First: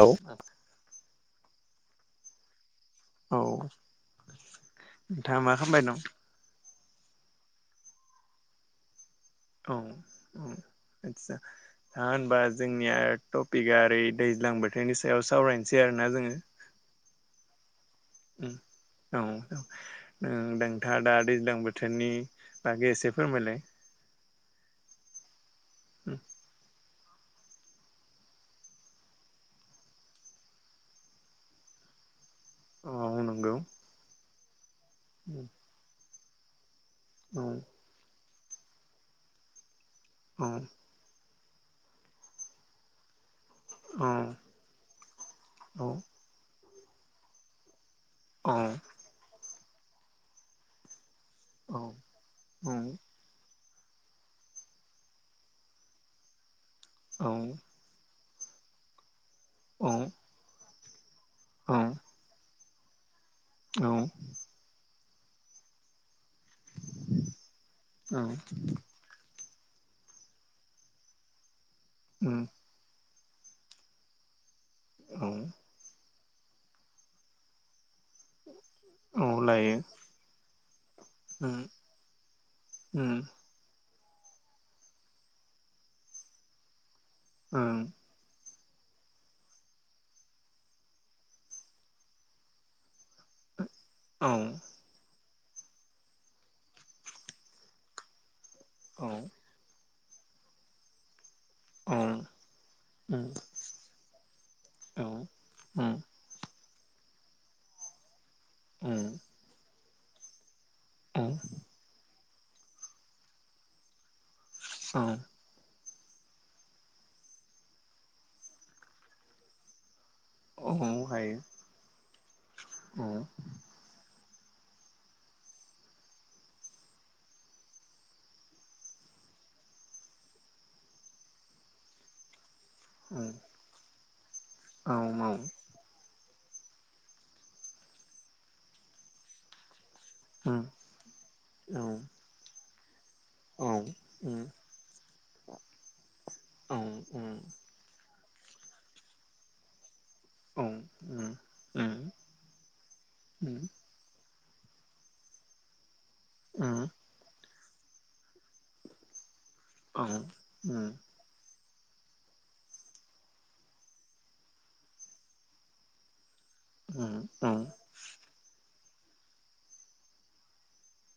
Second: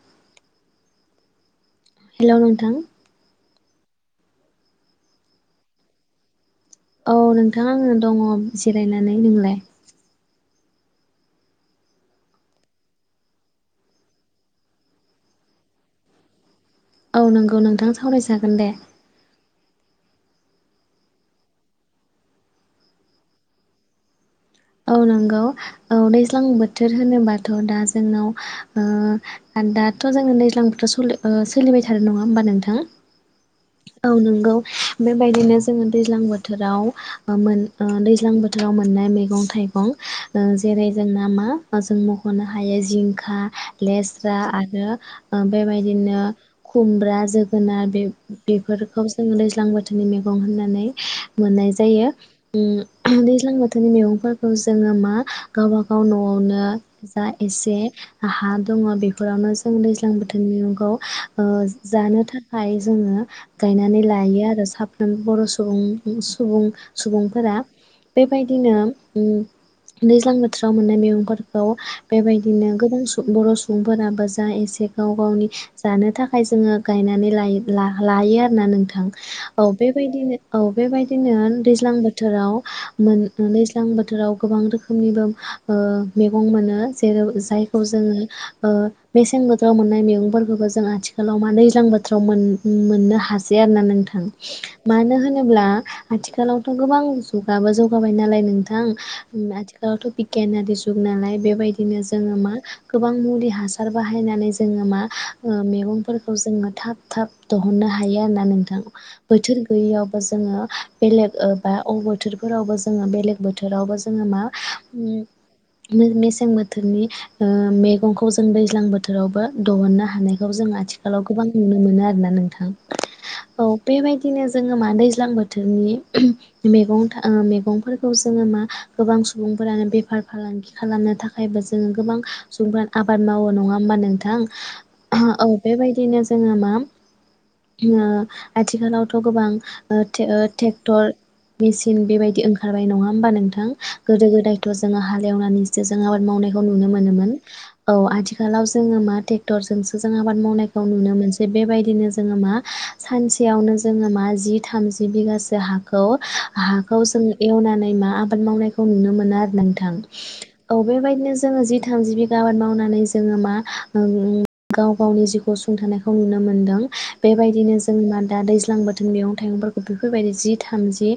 ओ ओग हेल' नोंथां औ नोंथाङा मा खामबाय दं? औ नोंथां आङो दङ जिरायना। औ अ आदसा हा होनबा जोंनिया टपिकआ ओरै दैज्लां बोथोरनि सायाव सावरायनोसै आरोना जोङो औ नंगौ नोंथां स उम औ औ ओ दां नोंथांङा दा दैज्लां बोथोरनि बागै एसे फोरमायलाय? औ नंगौ। औ दैज्लां बोथ थोर होनोबाथ' दा जोंनाव ओ ओन दाथ' जोङो दैज्लां बोथोर सलि ओ सोलिबाय थादो नङा होम होमबा नोंथां औ नंगौ औ नोंगौ। [inaudible] बेबायदिनो जोङो दैज्लां बोथ थोराव औ ओ मोन ओ दैज्लां बोथ थोराव मोननाय मेगं गं ओ औ जेरै जोंना मा? ओ जों मख'नो हायो जिंखा औ लेस्रा आरो ओ औ बेबायदिनो खुमब्रा, जोगोनार बे औ बेफोरखौ जोंङो दै ज्लां बोथोरनि मैगं होननानै मोननाय औ जायो ओम औ दैज्लां बो [unintelligible] खौ जोंङो मा गावबागाव न'आवनो जा औ एसे हा दङ बे फोरावनो जों दैज्लां बोथोरनि ओ जानो था खाइ जोंङो औ गायनानै लायो आरो सा ओं बर' सुबुं सुबुं-सुबुंफोरा औ बेबायदिनो उम दैज्लां बोथोराव मोननाय मैगंफोरखौ बेबायदिनो गोबां सु बर' सुबुंफोराबो जा ए से गाव औ गावनि जानो था खाय जोंङो गायनानै लायोब्ला लायो आरो ना नोंथां औ बेबायदिनो औ बेबायदिनो औ दैज्लां बोथोराव मोन [unintelligible] गोजां बोथोराव गोबां रोखोमनिबो ओ मेगं मोनो। जेराव जायखौ जोंङो ओ मेसें बोथोराव मोननाय मेगंफोरखौबो जों आथिखालाव मा दैज्लां बोथोराव मोन-मोननो हा सै आरोना नोंथां औ मानो होन होनब्ला आथिखालावथ' गोबां जुगाबो जौगाबाय नालाय नों थांओम आथिख दाथ' बिगियानारि जुग नालाय बेबायदिनो औ जोंङो मा गोबां औ मुलि हासार बाहायनानै जोंङो मा मैगंफोरखौ जोंङो थाब थाब दहननो हायो आ ना नोंथां बोथोर गैयैयावबो जोंङो बेलेग ओ बा [unintelligible] फोरावबो बेलेग बोथ थोरावबो जोंङो मा उ। नों मेसें बोथोरनि ओ मेगंखौ जों दैज्लां बोथोरावबो दहननो हा हानायखौ जों आथिखालाव गोबां नुनो मोनो आर ना नोंथा? औ बेबाय दिनो जोङो मा दैज्लां बोथोरनि मेगं ओ मेगंफोरखौ जोङो मा गोबां सुबुंफोरानो बेफार फालांगि खालामनो थाखायबो जोङो गोबां सुबुं [unintelligible] आबाद मावो नङा होमबा नों थां? [unintelligible] औ बेबायदिनो जोंहा मा ओ आथिखालावथ' गोबां ओ थे ओ थेक्टर मिसिन बेबायदि ओं खारबाय नङा ‌ होमबा नोंथां गोदो गोदायथ' जोङो हालेवनानैसो जों आबाद मावनायखौ नुनो मोनोमोन औ आथिखाल दालाव जोङो मा टेक्टरजों जों आबाद मावनायखौ नुनो मोनसै बेबायदिनो जोङो मा सानसेयावनो जोङो मा जि थामजि बिघासो हा खौ हाखौ जों एवनानै नै मा आबाद मावनायखौ नुनो मोनो आरो नोंथां औ बेबायदिनो जोङो जि थामजि बिघा आबाद मावनानै जोङो मा ओं गाव गावनि जिउखौ सुंथानायखौ नुनो मोनदों बेबायदिनो जों मा दा दैज्लां बोथ जों मेगं थाइगंफोरखौ बेफोरबायदि जि थामजि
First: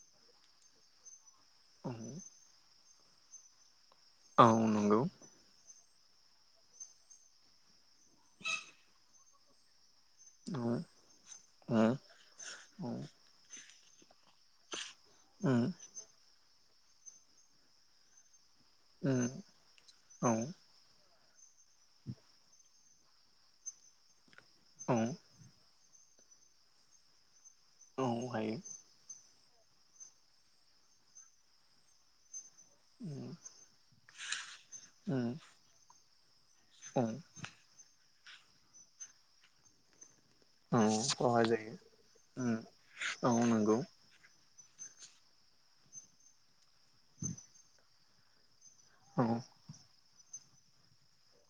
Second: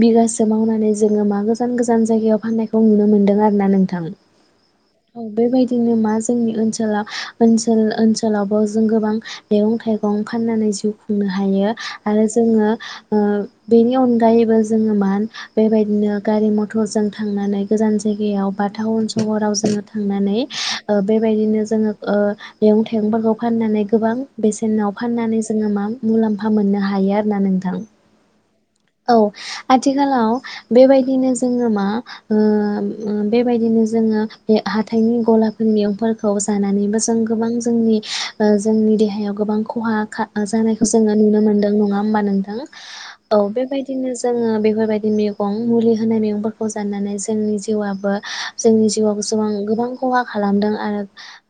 बिघास [unintelligible] मावनानै जोङो मा गोजान गोजान जायगायाव फाननाय खौ नुनो मोनदों आरोना नों [unintelligible] औ बेबायदि [unintelligible] मा जोंनि ओनसोलाव ओनसोल ओनसोलावबो जों गोबां मैगं थाइ गं फाननानै जिउ औ खुंनो हायो आरो जोङो ओ बेनि अनगायैबो जोङो मा बेबायदिनो गारि मथ थरजों थांनानै गोजान जायगायाव बा थाउन सहराव जोङो थांनानै ओ बेबायदिनो जोङो ओ मेगं थाइगंफोरखौ फाननानै गोबां बेसेनाव फाननानै जोङो मा मुलाम्फा मोननो हायो आरो ना नोंथां औ हायो औ आथिखालाव बेबायदिनो जोङो मा ओ बेबायदिनो जोङो बे हाथाइनि गलाफोरनि मैगं खौ जानानैबो जों गोबां जोंनि जोंनि देहायाव गोबां खहा जानायखौ जोङो नुनो मोन्दों नङा होमबा नोंदों औ बे बिदिनो जोङो बेफोरबायदि मैगं मुलि होनाय मैगंफोरखौ जाननानै जोंनि जिउआबो जोंनि जिउआव गोसेबां गोबां खहा खालामदों आरो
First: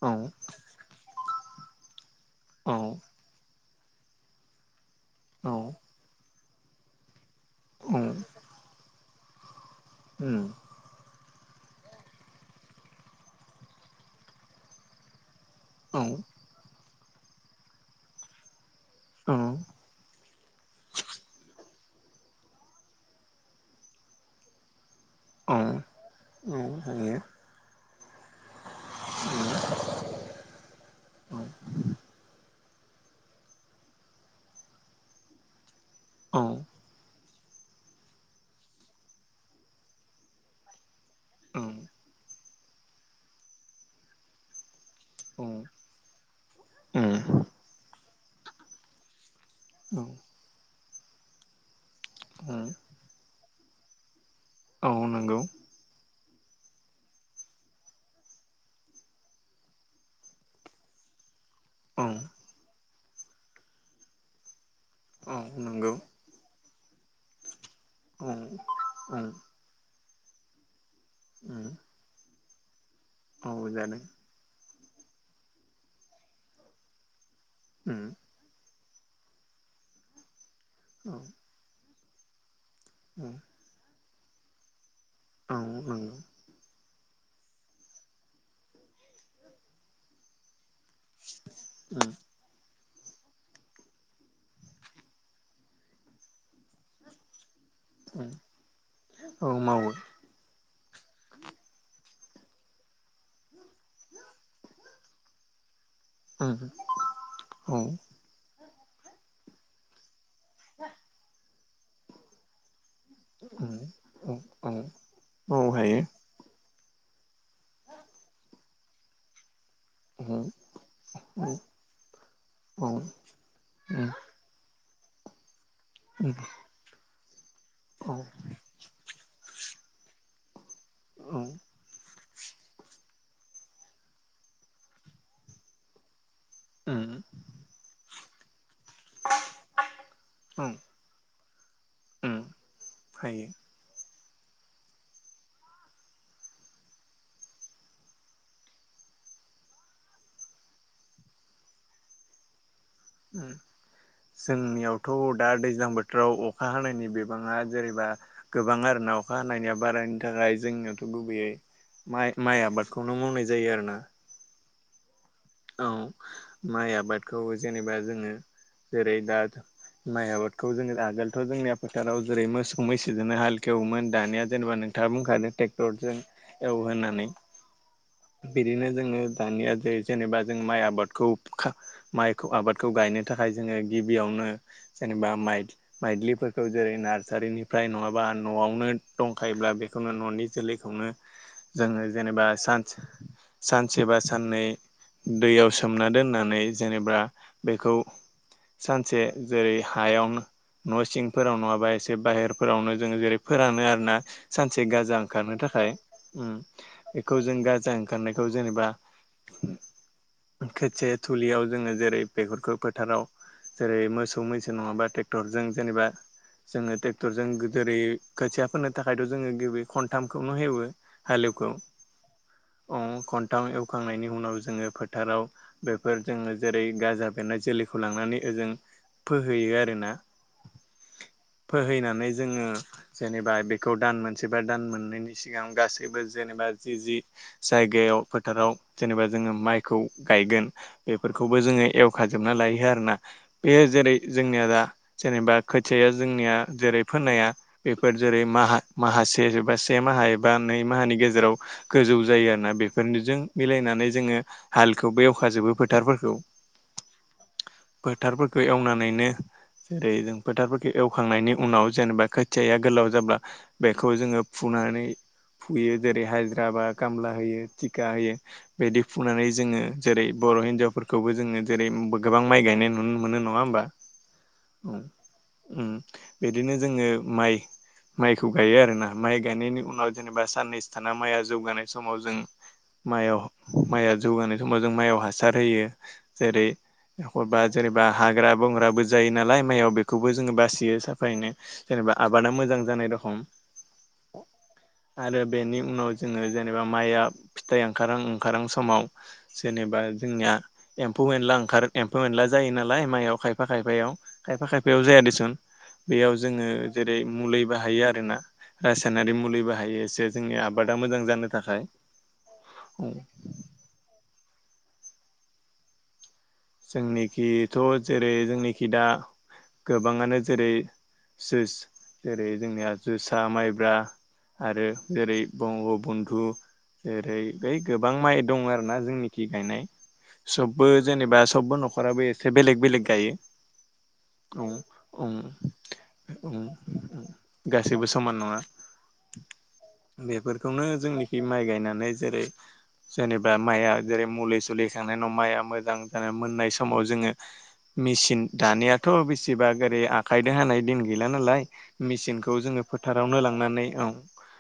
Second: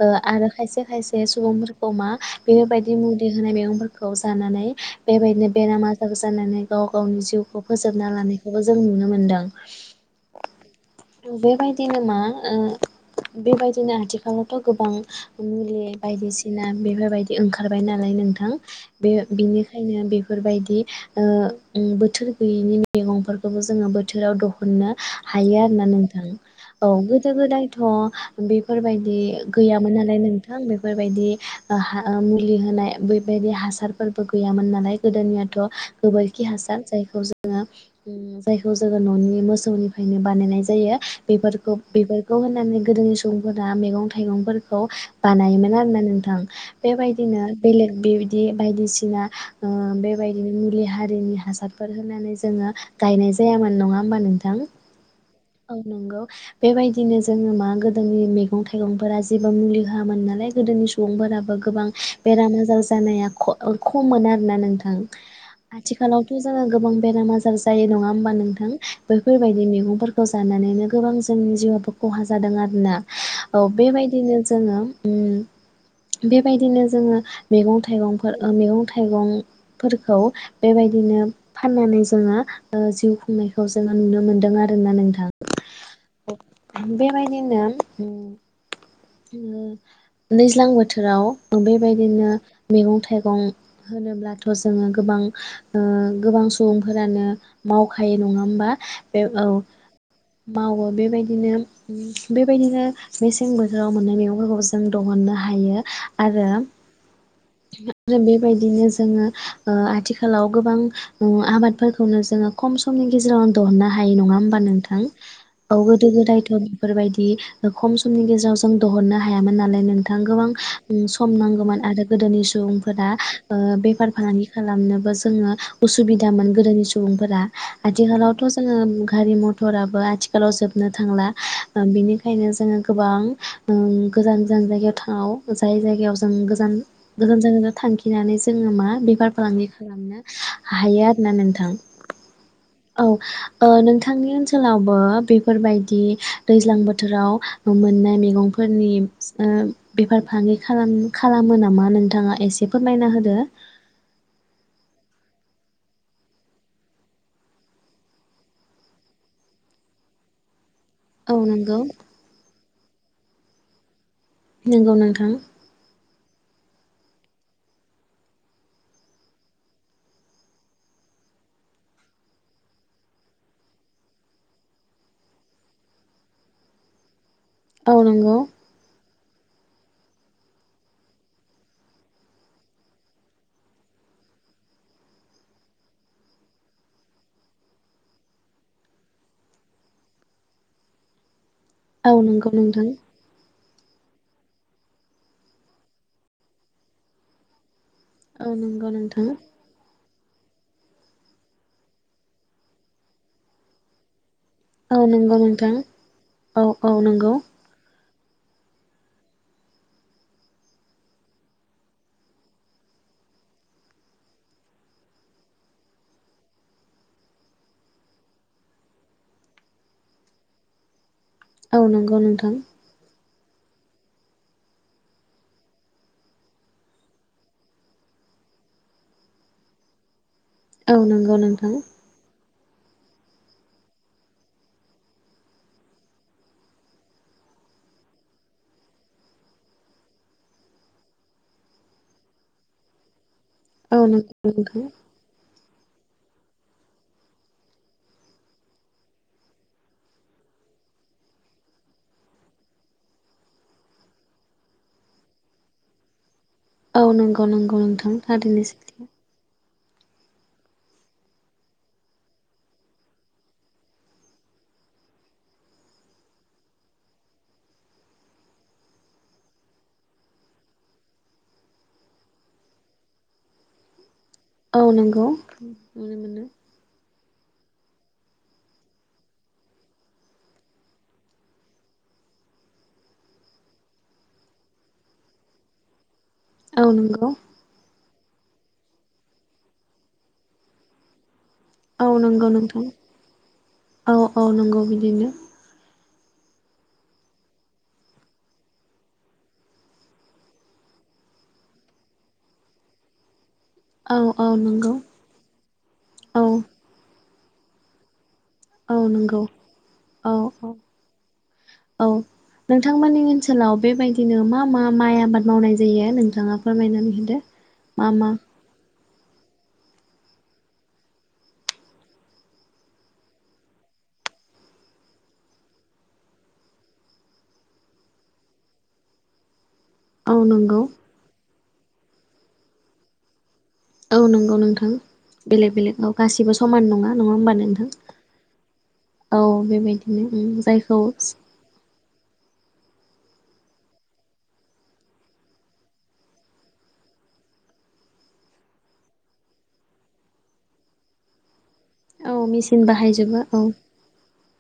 ओ आरो खायसे खायसे सुबुंफोरखौ मा बेफोरबायदि मुलि होनाय मैगंफोरखौ खौ जानानै बेबायदिनो बेरामा आजार जानानै गावखौ गावनो जिउ खौ फोजोबना लानायखौबो जों नुनो मोनो दों बेबायदिनो मा ओ बेबायदिनो आथिखालावथ' गोबां मुलि बायदिसिना बेफोरबायदि ओंखारबाय नालाय नोंथां बे बिनिखायनो बेफोरबायदि ओ‌ ओम बोथोर गैयिनि मैगंफोरखौबो जोङो बोथोराव दिहुननो औ नंगौ औ हायो आरोना नोंथां औ गोदो गोदायथ बेफोरबायदि गैयामोन नालाय नोंथां बेफोरबायदि ओ मुलि होन बेबायदि हासारफोरबो गैयामोन नालाय गोदोनियाथ' खि हासार जायखौ जों जायखौ जोङो न'नि मोसौनिफ्रायनो बानायनाय जायो बेफोरखौ बे खौ होननानै गोदोनि सुबुंफोरा मैगं थाइगंफोर खौ बानायोमोन आरोना नोंथां बेबायदिनो बेलेग बि बिदि बायदिसिना बेबायदिनो मुलि दैनि हासार फोर होनानै जोङो गायनाय जायामोन नङा होमबा नोंथां औ नंगौ बेबायदिनो जोङो मा गोदोनि मैगं थाइगंफोरा जेबो मुलि होआमोन नालाय गोदोनि सुबुंफोराबो गोबां बेराम आजार जानाया ख-अ- खमोन आरोना नोंथां। ं [inaudible] [unintelligible] नंगौ आथिखालावथ' जोङो गोबां बेराम आजार जायो नङा औ होमबा नोंथां औ बैफोरबायदि मैगंफोरखौ थ' जानानैनो गोबां जोंनि जिउआवबो खहा जा जादों आरोना। औ बेबायदिनो जोङो ओम बेबायदिनो जोङो मैगं औ थाइगंफोर ओ मैगं थाइगंफोरखौ बेबायदिनो फाननानै जोङो ओ जिउ खुंनायखौ जोङो नुनो मोनदों आरो ना नोंथां। औ नंगौ बेबायदिनो ओम ओम दैैज्लां बो थोराव ओ बेबायदिनो मैगं थाइगं होनोब्लाथ' जोङो गोबां ओ गोबां सुबुंफोरानो मावखायो नङा होमबा बे औ मावो बेबायदिनो ओम बेबायदिनो मेसें बो थोराव मोननाय मैगंफोरखौबो जों दहननो हायो। औ आरो औ जों बे बाय दिनो जोङो ओ आथि खालाव गोबां ओ आबाद फोरखौनो जोङो खम समनि गेजेरावनो दहननो हायो नङा होमबा नोंथां औ गोदो गोदायथ' बेफोरबायदि ओ खम समनि गेजेराव जों दहननो हायामोन होननानै नोंथां औ गोबां ओं सम नांगोमोन आरो गोदोनि औ सुबुंफोरा ओ बेफार फालांगि खालामनो बो जोङो उसुबिदामोन गोदोनि सुबुं फोरा आथिखालावथ' जोङो गारि म टराबो आथिखालाव जो बनो थांला। ओ बिनि खायनो जोङो गोबां ओं गोजान गोजान जायगायाव थाङाव जाय जायगायाव ओं गोजान [unintelligible] नानै जो ङो मा बेफार फालांगि खालामनो हायो आरोना नोंथां। औ ओ नों थांनि ओनसोलावबो बेफोरबायदि दैज्लां बोथोराव मोननाय मैगं फोरनि ओ बेफार फालांगि खालाम-खालामो नामा नोंथाङा एसे फोरमायना होदो। थ' दा दैज्लां बोथोराव अखा हानायनि बिबाङा जेरैबा गोबां आरो ना अखा हानायनिया बारायनो थाखाय जोंङो औ गुबैयै नंगौ। माइ-माइ आबाद खौनो मावनाय जायो आरो ना। नोंगौ नोंथां। औ, माइ आबादखौ जेनेबा जोङो जेरै दा माइ आबादखौ जोङो आगोलथ' जोंनिया फोथाराव जेरै मोसौ मैसोजोंनो हालखो एवोमोन दानिया जेनेबा नोंथाङा बुंखादों टेक्टरजों एवो होननानै औ नंगौ बिदिनो जोङो [unintelligible] जेनेबा जों माइ आबादखौ खा माइखौ आबादखौ गायनो थाखाय जोङो गिबियावनो जेनेबा माइ-माइद्लिफोरखौ जेरै नार्सारिनिफ्राय नङाबा न'आवनो दंखायोब्ला बेखौनो न'नि जोलैखौनो जोङो औ जेनेबा नंगौ नोंथां सानस सानसे बा साननै दैयाव सोमना दोननानै जेनेबा बेखौ औ नंगौ सानसे नोंथां। जेरै हायावनो न' सिंफोराव नङाबा एसे बाहेरफोरावनो जोङो जेरै फोरानो आरोना सानसे औ गाजा नंगौ ओंखारनो नोंथां थाखाय। उम, औ औ नंगौ बेखौ जों गाजा खारनायखौ जेनेबा खोथिया थुलियाव जोङो जेरै बेगरखौ फोथाराव जेरै मोसौ मैसो नङाबा ट्रेक्टरजों जेनेबा जोङो टेक्टरजों जेरै खोथिया थाखायथ' जोङो गिबि खनथामखौनो एवो। हेलौखौ औ नंगौ नोंथां अ [inaudible] थाम एवखांनायनि उनाव जोङो फोथाराव बेफोर जोङो जेरै गाजा बेरनाय जोलैखौ लांनानै ओजों फोहैयो आरोना। औ नंगौ नोंथां। फोहैनानै जोङो जेनेबा बेखौ दान मोनसेबा दान मोननैनि सिगां गासैबो जेनेबा जि जि जायगायाव फोथाराव जेनेबा जोङो माइखौ गायगोन बेफोरखौबो जोङो एवखाजोबना लायो आरोना। बेयो औ नंगौ जेरै-जोंनिया दा नोंथां जेनेबा। खोथिया जोंनिया जेरै-फोनाया बेफोर जेरै-माह माहासे एबा से माहा एबा नै माहानि गेजेराव गोजौ जायो आरोना बेफोरनिजों। मिलायनानै जोङो हालखौबो एवखाजोबो फोथारफोरखौ। औ नंगौ-नंगौ नोंथां थारैनो सैथो। जेरै-जों फोथारफोरखौ एवखांनायनि उनाव जेनेबा खोथियाया गोलाव जाब्ला बेखौ जोङो फुनानै फुयो जेरै हाजरा बा कामला होयो थिखा होयो। बिदि फुनानै जोङो जेरै बर' हिनजावफोरखौबो जोङो जेरै गोबां माइ गायनाय नुनो मोनो नङा होमबा? औ नंगौ ओम नुनो मोनो बिदिनो जोङो। माइ-माइखौ गायो आरोना माइ गायनायनि उनाव जेनेबा साननैसो थाना माइआ जौगानाय समाव जों। माइयाव माइआ जौगानाय समाव जों माइयाव हासार होयो। औ नंगौ जेरै-एखनबा जेरै- बा हाग्रा-बंग्राबो जायो नालाय माइयाव बेखौबो जोङो बासियो साफायैनो। औ जेनेबा नंगौ आबादा मोजां नोंथां जानाय रखम औ औ नंगौ बिदिनो आरो बेनि उनाव। जोङो जेनेबा माइआ। फिथाइ ओंखारां-ओंखारां समाव जेनेबा जोंनिया एम्फौ-एनला ओंखारो एम्फौ-एनला जायो नालाय माइआव खायफा। खायफा-खायफायाव औ औ नंगौ खायफा-खायफायाव जाया देसुन बेयाव औ जोङो जेरै- मुलि बाहायो आरोना। औ रासायनारि नंगौ मुलिबो हायो एसे औ जोंनि औ आबादा मोजां जानो थाखाय। औ नोंथांमोननि ओनसोलाव बेबायदिनो मा? मा-माइ आबाद मावनाय जायो नों? जोंनिखिथ' जेरै-जोंनिखि दा। गोबाङानो जेरै-जोस जेरै-जोंनिया जोसा, माइब्रा आरो जेरै-बंग' बन्धु जेरै- बै गोबां माइ दं आरोना जोंनिखि गायनाय। औ नंगौ सबबो जेनेबा। सबबो न'खराबो एसे बेलेग-बेलेग गायो। औ नंगौ उम नोंथां उम बेलेग-बेलेग औ गासिबो उम समान नङा-नङा होमबा नोंथां गासैबो समान नङा औ बेबायदिनो जायखौ। जेरै-जेनेबा माइआ जेरै-मुलि-सुलि होखांनायनि उनाव माइआ मोजां। दाना मोननाय समाव जोङो मेसिन दानियाथ' बेसेबा ओरै आखाइजों हानाय दिन गैला नालाय। औ मेसिनखौ मेचिन जोङो फोथारावनो बाहायजोबो लांनानै औ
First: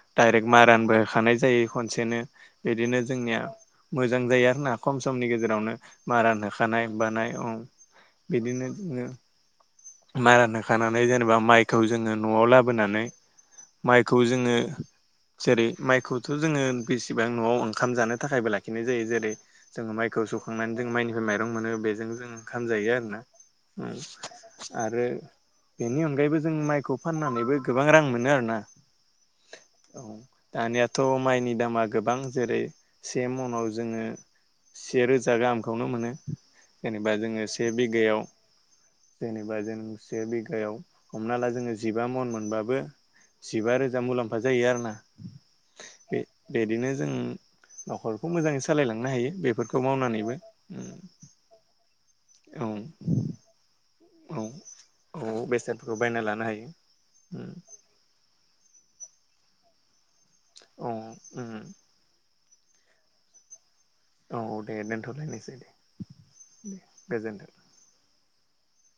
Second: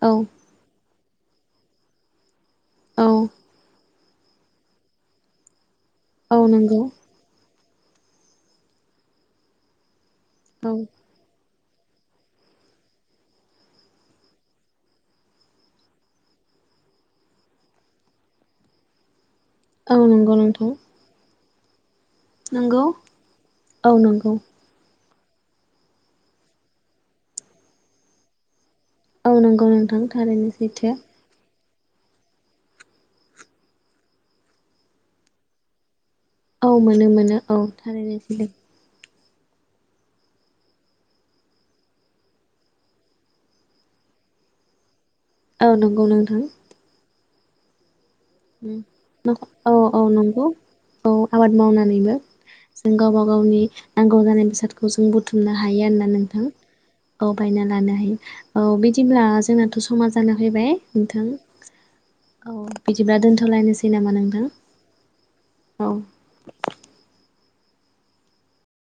औ दाइरेक्ट मारानबो। खानाय जायो खनसेनो। बिदिनो औ जोंनिया। मोजां जायो आरो ना खम समनि गेजेरावनो। औ मारान नंगौ होखानाय बानाय। बिदिनो जोङो। मारान औ होखांनानै जेनेबा माइ। खौ जोङो न'आव लाबोनानै माइखौ जोङो जेरै-माइखौथ' जोङो बेसेबां न'आव ओंखाम जानो थाखायबो लाखिनाय जायो जेरै- जोङो औ माइखौ नंगौ नोंथां सौखांनानै जों माइनिफ्राय माइ रं मोनो बेजों जों ओंखाम नंगौ जायो आरोना। उम औ नंगौ आरो बेनि अनगायैबो जों माइखौ फाननानैबो गोबां रां मोनो आरोना। औ नंगौ नोंथां औ थारैनो सैथो। दानियाथ' माइनि दामा गोबां जेरै से मनाव जोङो से रोजा गाहामखौनो मोनो। औ मोनो जेनेबा मोनो जोङो औ से थारैनो बिघायाव सैथो। जेनेबा जों से बिगायाव हमना ला जोङो जिबा मन मोनबाबो जिबा रोजा मुलाम्फा जायो आरो ना। औ नंगौ बे नोंथां बिदिनो जों न'खर उम [unintelligible] औ औ नंगौ औ आबाद मावनानैबो औ जों गावबा गावनि नांगौ औ जानाय बेसादखौ जों औ बुथुमनो हायो बेसादफोरखौ आरो ना बायना लानो नोंथां हायो औ बायना लानो हायो। औ बिदिब्ला जोङा थ' समा जाना फैबाय नोंथां। औ औ बिदि दिब्ला दोनथ'लायनो औ दे दोनथ'लायनोसै दे औ दे गोजोनथों।